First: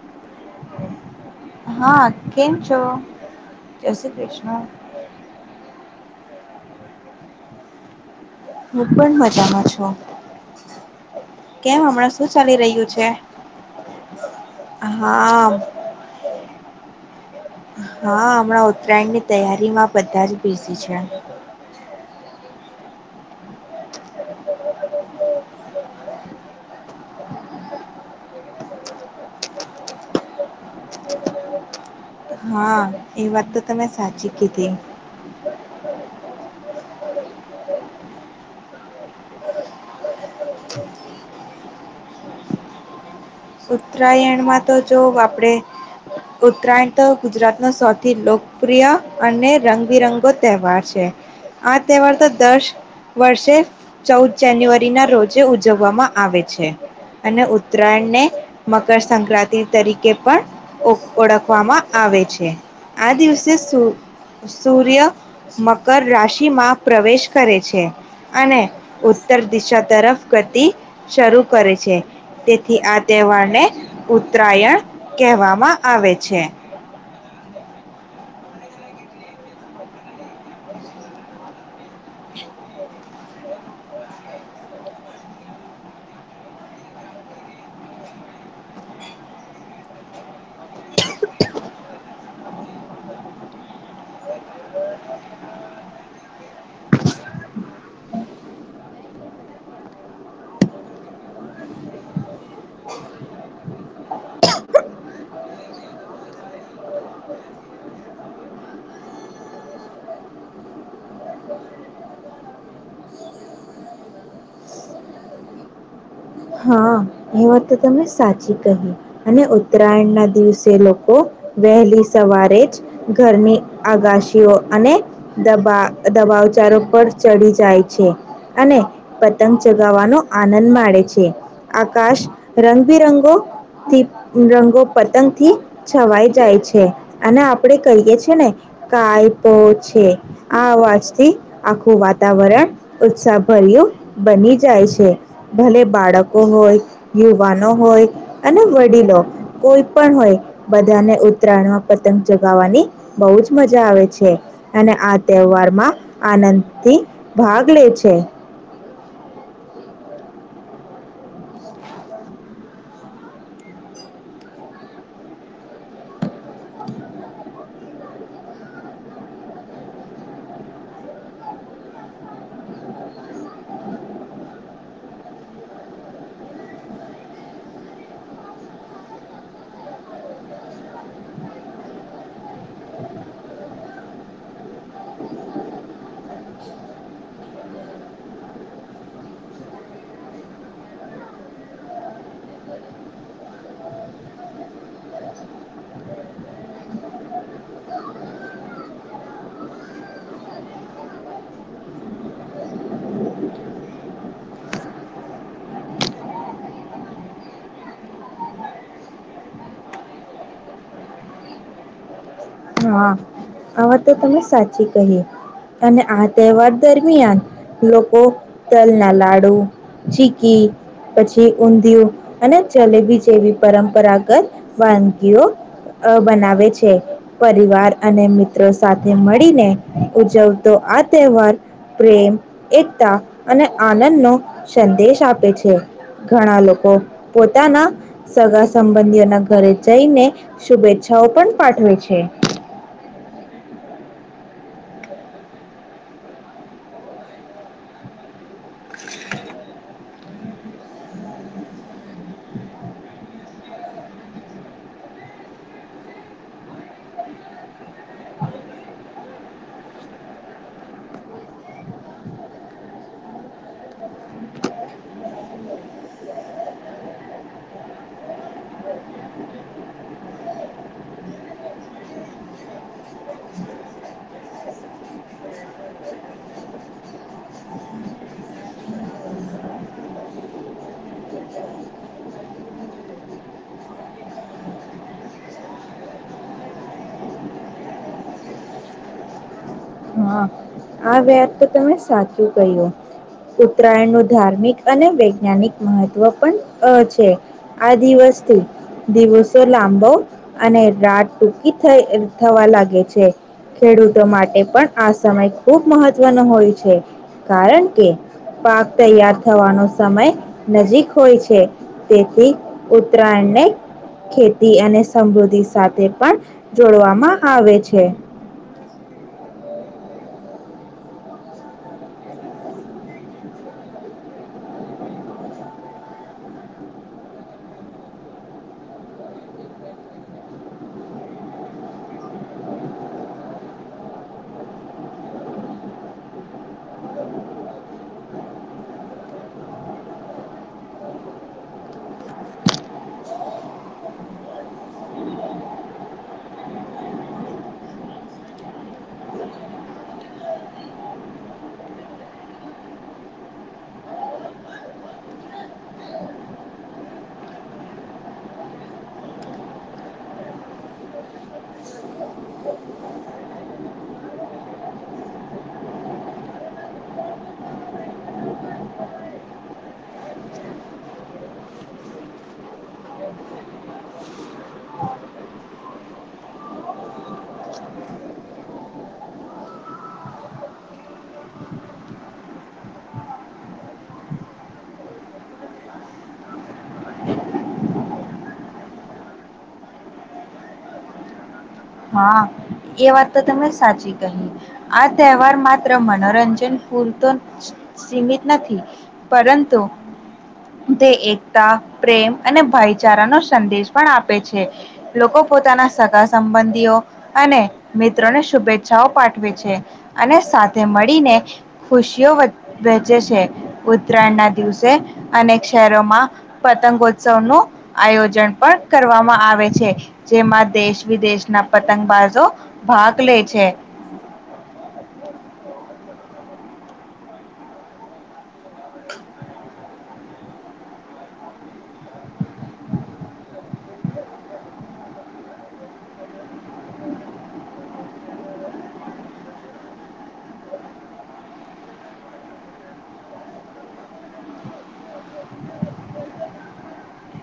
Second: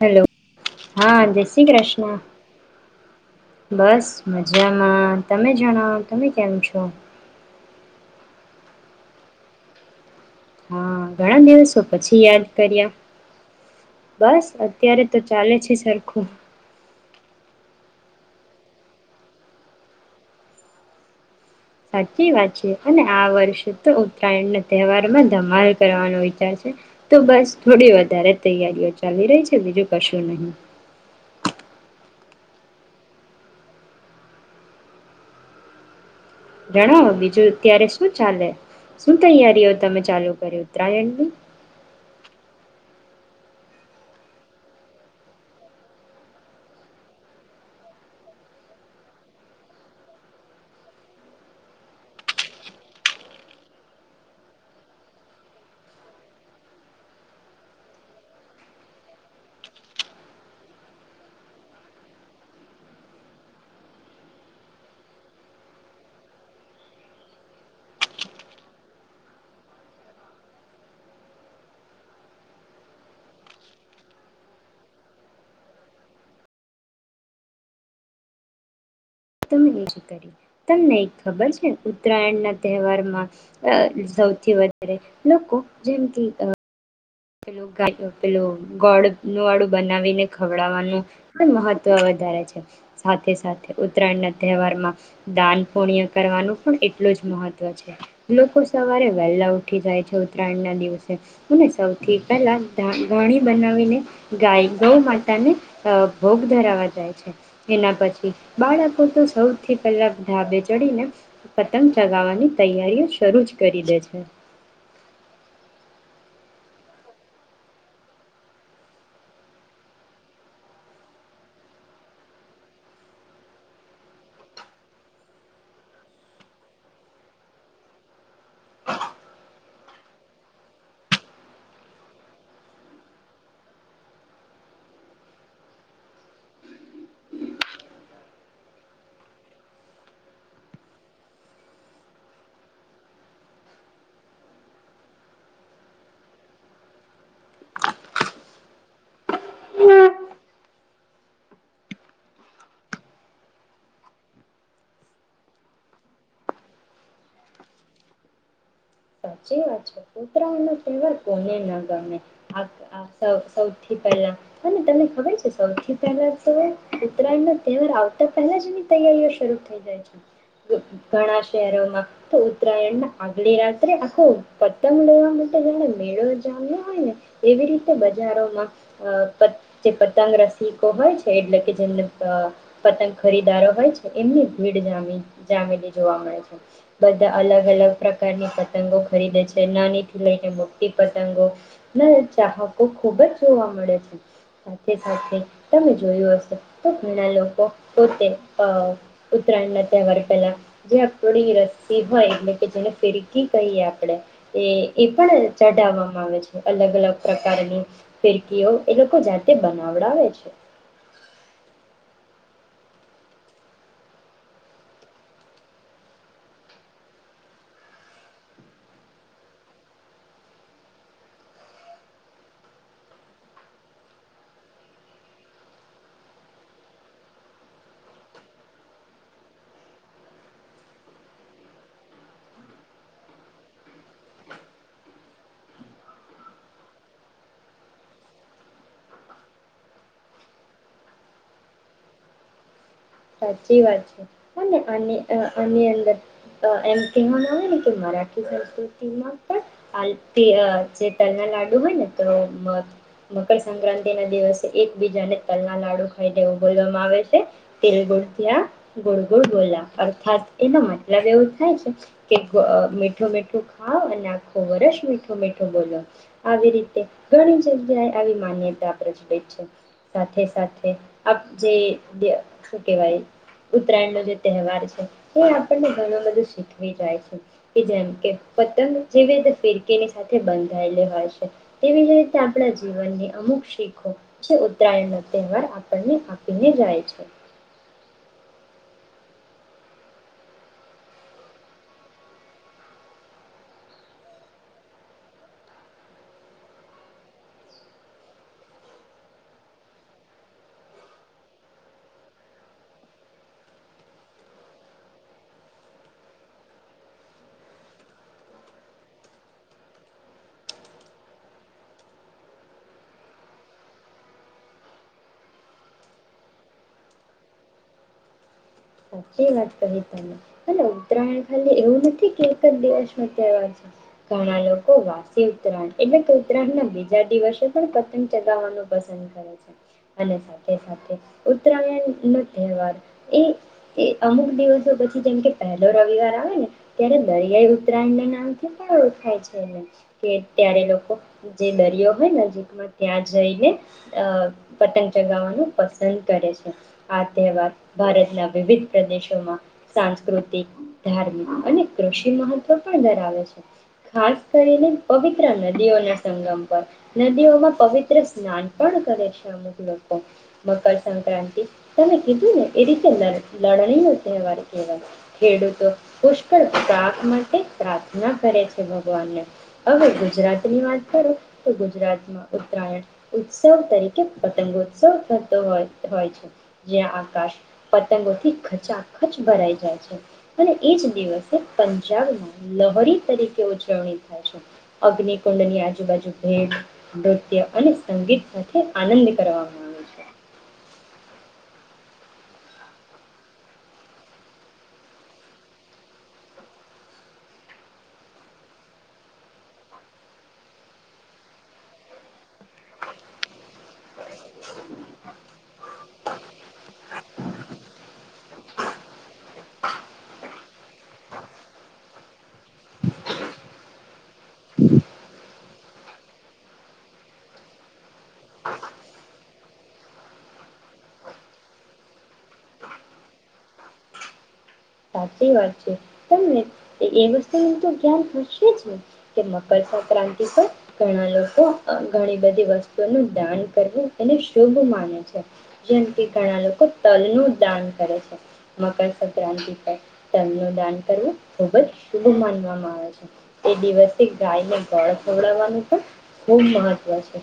Hello હા જય શ્રી હા કૃષ્ણ. કેમ છો જય બસ શ્રી કૃષ્ણ મજામાં તમે જણાવ તમે કેમ છો? હું પણ મજામાં છું. હા ઘણા કેમ દિવસો હમણાં પછી શું યાદ ચાલી રહ્યું કર્યા. છે બસ અત્યારે તો હા ચાલે છે સરખુ. હા હમણાં ઉત્તરાયણ ની તૈયારીમાં બધા જ બિજી છે. સાચી વાત છે. અને આ વર્ષે તો ઉત્તરાયણના તહેવારમાં ધમાલ કરવાનો વિચાર છે તો બસ થોડી વધારે તૈયારીઓ ચાલી રહી છે બીજું કશું નહી. હા એ વાત તો તમે સાચી કીધી. જણાવો બીજું અત્યારે શું ચાલે શું તૈયારીઓ તમે ચાલુ કરી ઉત્તરાયણની ઉત્તરાયણમાં તો જો આપણે ઉત્તરાયણ તો ગુજરાતનો સૌથી લોકપ્રિય અને રંગબિરંગો તહેવાર છે. આ તહેવાર તો દસ વર્ષે ચૌદ જાન્યુઆરી ના રોજે ઉજવવામાં આવે છે અને ઉત્તરાયણને મકરસક્રાંતિ તરીકે પણ ઓ ઓળખવામાં આવે છે. આ દિવસે સૂ સૂર્ય મકર રાશિમાં પ્રવેશ કરે છે. અને ઉત્તર દિશા તરફ ગતિ શરૂ કરે છે તેથી આ તહેવારને ઉત્તરાયણ કહેવામાં આવે છે. તમે એજ કર્યુ તમને ખબર છે ઉત્તરાયણ ના તહેવારમાં અ સૌથી વધારે લોકો જેમ કે અ પેુ પેલું ગોળનુ વાળુ બનાવીને ખવડાવવાનું પણ મહત્વ વધારે છે. સાથે સાથે ઉત્તરાયણ ના તહેવારમાં દાન પુણ્ય કરવાનું પણ એટલું જ મહત્વ છે લોકો સવારે વહેલા ઉઠી જાય છે ઉત્તરાયણ ના દિવસે અને સૌ થી પહેલા ધાણી ગોણી બનાવીને ગાય ગૌ માતા ને અ ભોગ ધરાવા જાય છે. એના પછી બાળકો તો સૌથી પહેલા ઢાબે ચડીને પતંગ ચગાવવાની તૈયારીઓ શરૂ જ કરી દે છે. હા એ વાત તો તને સાચી કહી, અને ઉત્તરાયણના દિવસે લોકો વહેલી સવારે જ ઘરની આગાશીઓ અને દબા દબાવચારો પર ચડી જાય છે અને પતંગ ચગાવવાનો આનંદ માડે છે. એ આકાશ રંગબિરંગો થી રંગો પતંગ થી છવાઈ જાય છે અને આપડે કહીએ છે ને કાયપોછે આ અવાજથી આખું વાતાવરણ ઉત્સાહભર્યું બની જાય છે. ભલે બાળકો હોય, યુવાનો હોય અને વડીલો કોઈ પણ હોય બધાને ઉત્તરાયણમાં પતંગ ચગાવવાની બહુ જ મજા આવે છે અને આ તહેવારમાં આનંદથી ભાગ લે છે. સાચી વાત છે. ઉત્તરાયણ નો તહેવાર કોને ના ગમે. અ આ સૌ સૌથી પહેલા અને તને ખબર છે સૌથી પહેલા તો ઉત્તરાયણ નો તહેવાર આવતા પહેલા જ એની તૈયારીઓ શરૂ થઈ જાય છે. ઘણા શહેરોમાં તો ઉત્તરાયણના આગલી રાત આખો પતંગ લેવા માટે જાણે મેળો જામ્યો હોય ને એવી રીતે બજારોમાં અ પતં જે પતંગ રસિકો હોય છે એટલે કે જેમને અ પતંગ ખરીદારો હોય છે એમની ભીડી જામી જામેલી જોવા મળે છે બધા અલગ- અલગ પ્રકારની પતંગો ખરીદે છે. નાનીથી લઈને મોટી પતંગો ના ચાહકો ખુબ જ જોવા મળે છે. સાથે-સાથે તમે જોયું હશે તો ઘણા લોકો પોતે અ ઉત્તરાયણ ના તહેવાર પહેલા જે આપડી રસી હોય એટલે કે જેને ફિર કી કહીએ આપણેે એ એ પણ ચઢાવવામાં આવે છે અલગ-અલગ પ્રકારની ફિરકીઓ એ લોકો જાતે બનાવડાવે છે. હા આવા તો તમે સાચી કહી અને આ તહેવાર દરમિયાન લોકો તલ ના લાડુ ચીકી પછી ઊંધિયું અને જલેબી જેવી પરંપરાગત વાનગીઓ અ બનાવે છે. પરિવાર અને મિત્રો સાથે મળીને ઉજવતો આ તહેવાર પ્રેમ એકતા અને આનંદનો સંદેશ આપે છે ઘણા લોકો પોતાના સગા સંબંધીઓના ઘરે જઈને શુભેચ્છાઓ પણ પાઠવે છે. સાચી વાત છે અને આ આની અંદર એમ કહેવાવામાં આવે ને કે [unintelligible] જ તો તેમાં પણ [unintelligible] જે તલના લાડુ હોય ને તો મકરસક્રાંતિ ના દિવસે એકબીજાને તલના લાડુ ખાઈનેે એવું બોલવામાં આવે છે. [unintelligible] ગુડગુડ બોલા અર્થાત એનો મતલબ એવું થાય છે કે મીઠું મીઠું ખાાવ અને આખું વર્ષ મીઠું મીઠું બોલો આવી રીતે ઘણી જગ્યાએ આવી માન્યતા પપ્રચલિત છે સાથે સાથે જે વા ઉત્તરાયણ ન જે તહેવાર છે એ આપણને ઘણું બધું શીખવી જાય છે કે જેમ કે પતંગ જેવી રીતે ફિરકીની સાથે બંધાયેલી હોય છે તેવી જ રીતે આપણા જીવનની અમુક શીખો જે ઉત્તરાયણ નો તહેવાર આપણને આપીને જાય છે. હા આ વાત તો તમે સાચું કહ્યું ઉત્તરાયણ ન ધાર્મિક અને વૈજ્ઞાનિક મહત્વ પણ છે આ દિવસથી દિવસો લાંબો અને રાત ટૂંકી થઈ થવા લાગે છે ખેડૂતો માટે પણ આ સમય ખૂબ મહત્વનો હોય છે કારણ કે પાક તૈયાર થવાનો સમય નજીક હોય છે તેથી ઉત્તરાયણને ખેતી અને સમૃદ્ધિ સાથે પણ જોડવામાં આવે છે. શું વાત કરી તમે ઉત્તરાયણ ખાલી એવું નથી કે એક જ દિવસ નો તહેવાર છે ઘણા લોકો વાસી ઉત્તરાયણ એટલે કે ઉત્તરાયણ ના બીજા દિવસે પણ પતંગ ચગાવવાનું પસંદ કરે છે અને સાથે સાથે ઉત્તરાયણ નો તહેવાર એ તે અમુક દિવસો પછી જેમ કે પહેલો રવિવાર આવે ને ત્યારે દરિયાઈ ઉત્તરાયણ ના નામથી પણ ઓળખાય છે એ કે ત્યારે લોકો જે દરિયો હોય નજીકમાં ત્યાં જઈને અ પતંગ ચગાવવાનું પસંદ કરે છે આ તહેવાર ભારતના વિવિધ પ્રદેશોમાં સાંસ્કૃતિક ધાર્મિક અને કૃષિ મહત્વ પણ ધરાવે છે ખાસ કરીને પવિત્ર નદીઓના સંગમ પર નદીઓમાં પવિત્ર સ્નાન પણ કરે છે અમુક લોકો મકરસક્રાંતિ તમે કીધું ને એ રીતે લડણી ન તહેવાર કેહેવાય ખેડૂતો પુષ્કળ પ્રાપ માટે પ્રાર્થના કરે છે ભગવાનને હવે ગુજરાત ની વાત કરું તો ગુજરાતમાં ઉત્તરાયણ ઉત્સવ તરીકે પતંગોત્સવ થતો હો હોય છે જ્યાં આકાશ પતંગોથી ખચાખચ ભરાઈ જાય છે અને એજ દિવસે પંજાબમાં લહરી તરીકે ઉજવણી થાય છે અગ્નિકુંડની આજુબાજુ ભેટ નૃત્ય અને સંગીત સાથે આનંદ કરવામાં આવે છે. હા એ વાત તો તને સાચી કહી આ તહેવાર માત્ર મનોરંજન પૂરતો સીમિત નથી પરંતુ તે એકતા પ્રેમ અને ભાઈચારાનો સંદેશ પણ આપે છે લોકો પોતાના સગા સંબંધ સબંધીઓ અને મિત્રોને શુભેચ્છાઓ પાઠવે છે અને સાથે મળીને ખુશીઓ વહેચે છે ઉત્તરાયણ ના દિવસે અનેક શહેરોમાં પતંગોત્સવ નું આયોજન પણ કરવામાં આવે છે જેમાં દેશ વિદેશના પતંગબાજો, ભાગ લે છે. સાચી વાત છે તને એ વસ્તુ ન તો ખ્યાલ રાશે જ ને કે મકરસક્રાંતિ પર ઘણા લોકો ઘણી બધી વસ્તુઓ નું દાન કરવું એને શુભ માને છે જેમ કે ઘણા લોકો તલ નું દાન કરે છે મકરસક્રાંતિ તેમ દાન કરવું ખૂબ જ શુભ માનવામાં આવે છે, એ દિવસે ગાયને ગોળ ખવડાવવાનું પણ ખૂબ મહત્વ છે,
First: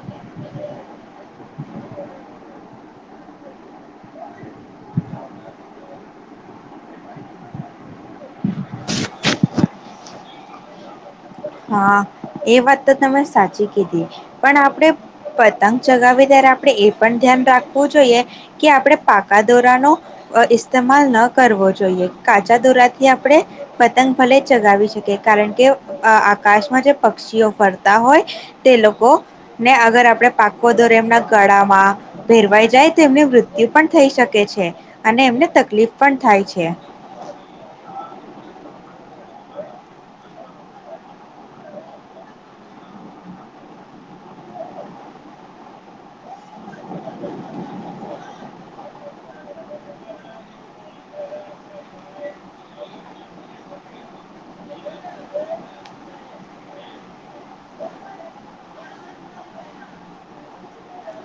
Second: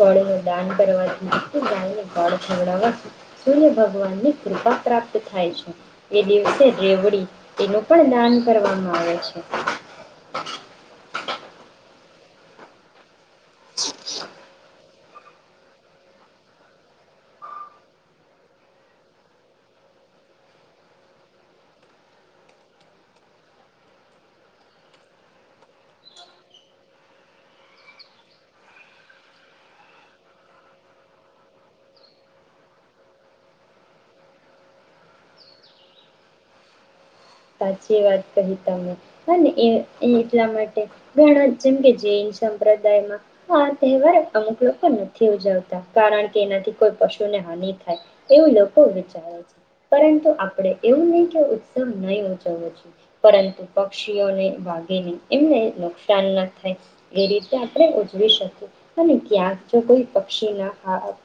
ગોળ ન દાન કરવાથી ગાયને ગોળ ખવડાવવાથી સૂર્ય ભગવાન ની કૃપા પ્રાપ્ત થાય છે, એ દિવસે રેવડી, એનું પણ દાન કરવામાં આવે છે. હા, એ વાત તો તમે સાચી કીધી, પણ આપણે પતંગ ચગાવી ત્યારે આપણે એ પણ ધ્યાન રાખવું જોઈએ, કે આપણે પાકા દોરાનોો ઇસ્તેમાલ ન કરવો જોઈએ કાચા દોરાથી આપણે, પતંગ ભલે ચગાવી શકીએ કારણ કે આકાશમાં જે પક્ષીઓ ફરતા હોય, તે લોકો ને અગર આપણે પાકો દોરે એમના ગળામાં ભેરવાઈ જાય તો એમની મૃત્યુ પણ થઈ શકે છે, અને એમને તકલીફ પણ થાય છે. સાચી વાત કહી તમે, અને એ એટલા માટે ઘણા જેમ કે જૈન સંપ્રદાયમાં, આ તહેવાર અમુક લોકો નથી ઉજવતા, કારણ કે એનાથી કોઈ પશુને હાનિ થાય એવું લોકો વિચારે છે, પરંતુ આપણે એવું નહીં કે ઉત્સવ નહીં પરંતુ પક્ષીઓને વાગીને એમને નુકસાન ના થાય, એ રીતે આપણે ઉજવી શકીએ, અને ક્યાંક જો કોઈ પક્ષીના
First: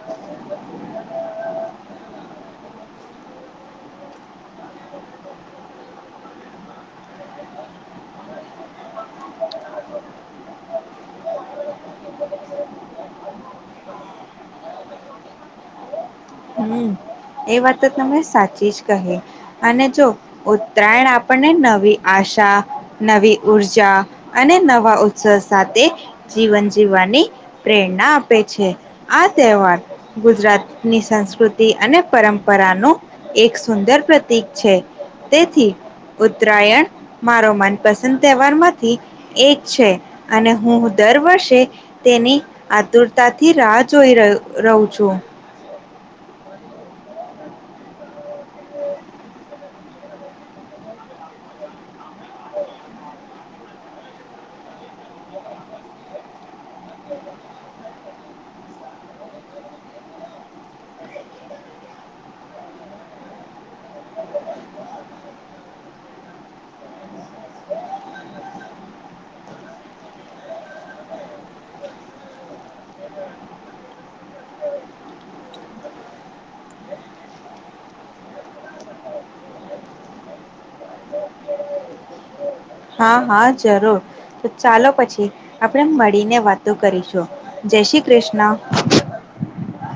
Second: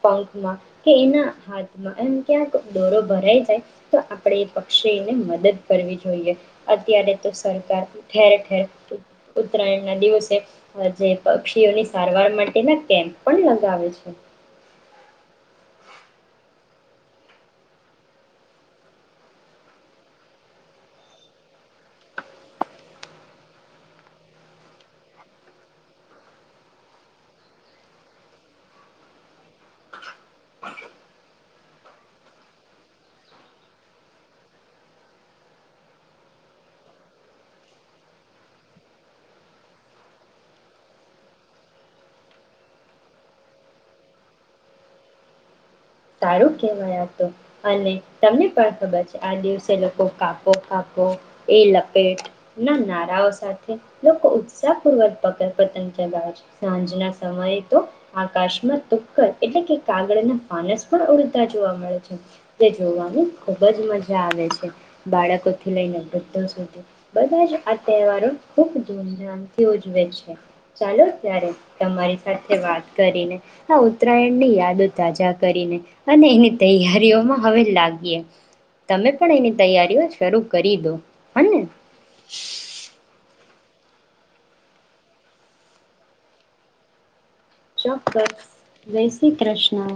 પંખમાં કે એના હાથમાં એમ ક્યાંક દોરો ભરાઈ જાય, તો આપણે એ પક્ષીને મદદ કરવી જોઈએ, અત્યારે તો સરકાર ઠેર ઠેર ઉત્તરાયણ ના દિવસે, જે પક્ષીઓની સારવાર માટેના કેમ્પ પણ લગાવે છે. હમ એ વાત તો તને સાચી જ કહે, અને જો ઉત્તરાયણ આપણને નવી આશા નવી ઉઊર્જા અને નવા ઉત્સાહ સાથે જીવન જીવવાની પ્રેરણા આપે છે, આ તહેવાર ગુજરાતની સંસ્કૃતિ અને પરંપરા [unintelligible] એક સુંદર [unintelligible] છે, તેથી ઉત્તરાયણ મારો મનપસંદ તહેવાર માંથી એક છે, અને હું દર વર્ષે તેની આતુરતાથી રાહ જોઈ રહ રહું છું. સારું કહેવાય હત અને તમને પણ ખબર છે, આ દિવસે લોકો કાકો કાકો એ લપેટ ના નારાઓ સાથે લોકો ઉત્સાહ પૂર્વક [unintelligible] પતંગ ગયા છે, સાંજના સમયે તો આકાશમાં તુક્ક એટલે કે કાગળના ડ જોવા મળે છે, તે જોવાની ખુબ જ મજા આવે છે, બાળકોથી લઈને વૃદ્ધો સુધી બધા જ આ તહેવારો ખૂબ ધૂમધામથી ઉજવે છે, ચાલો ત્યારે તમારી સાથે વાત કરીને, આ ઉત્તરાયણની યાદ તાજા કરીને, અને એની તૈયારીઓમાં હવે લાગીએ, તમે પણ એની તૈયારીઓ શરૂ કરી દો, હ ને. હા હા જરૂર, તો ચાલો પછી આપણે મળીને વાતો કરીશું. જય શ્રી ચોક્કસ, કૃષ્ણ જય શ્રી કૃષ્ણ.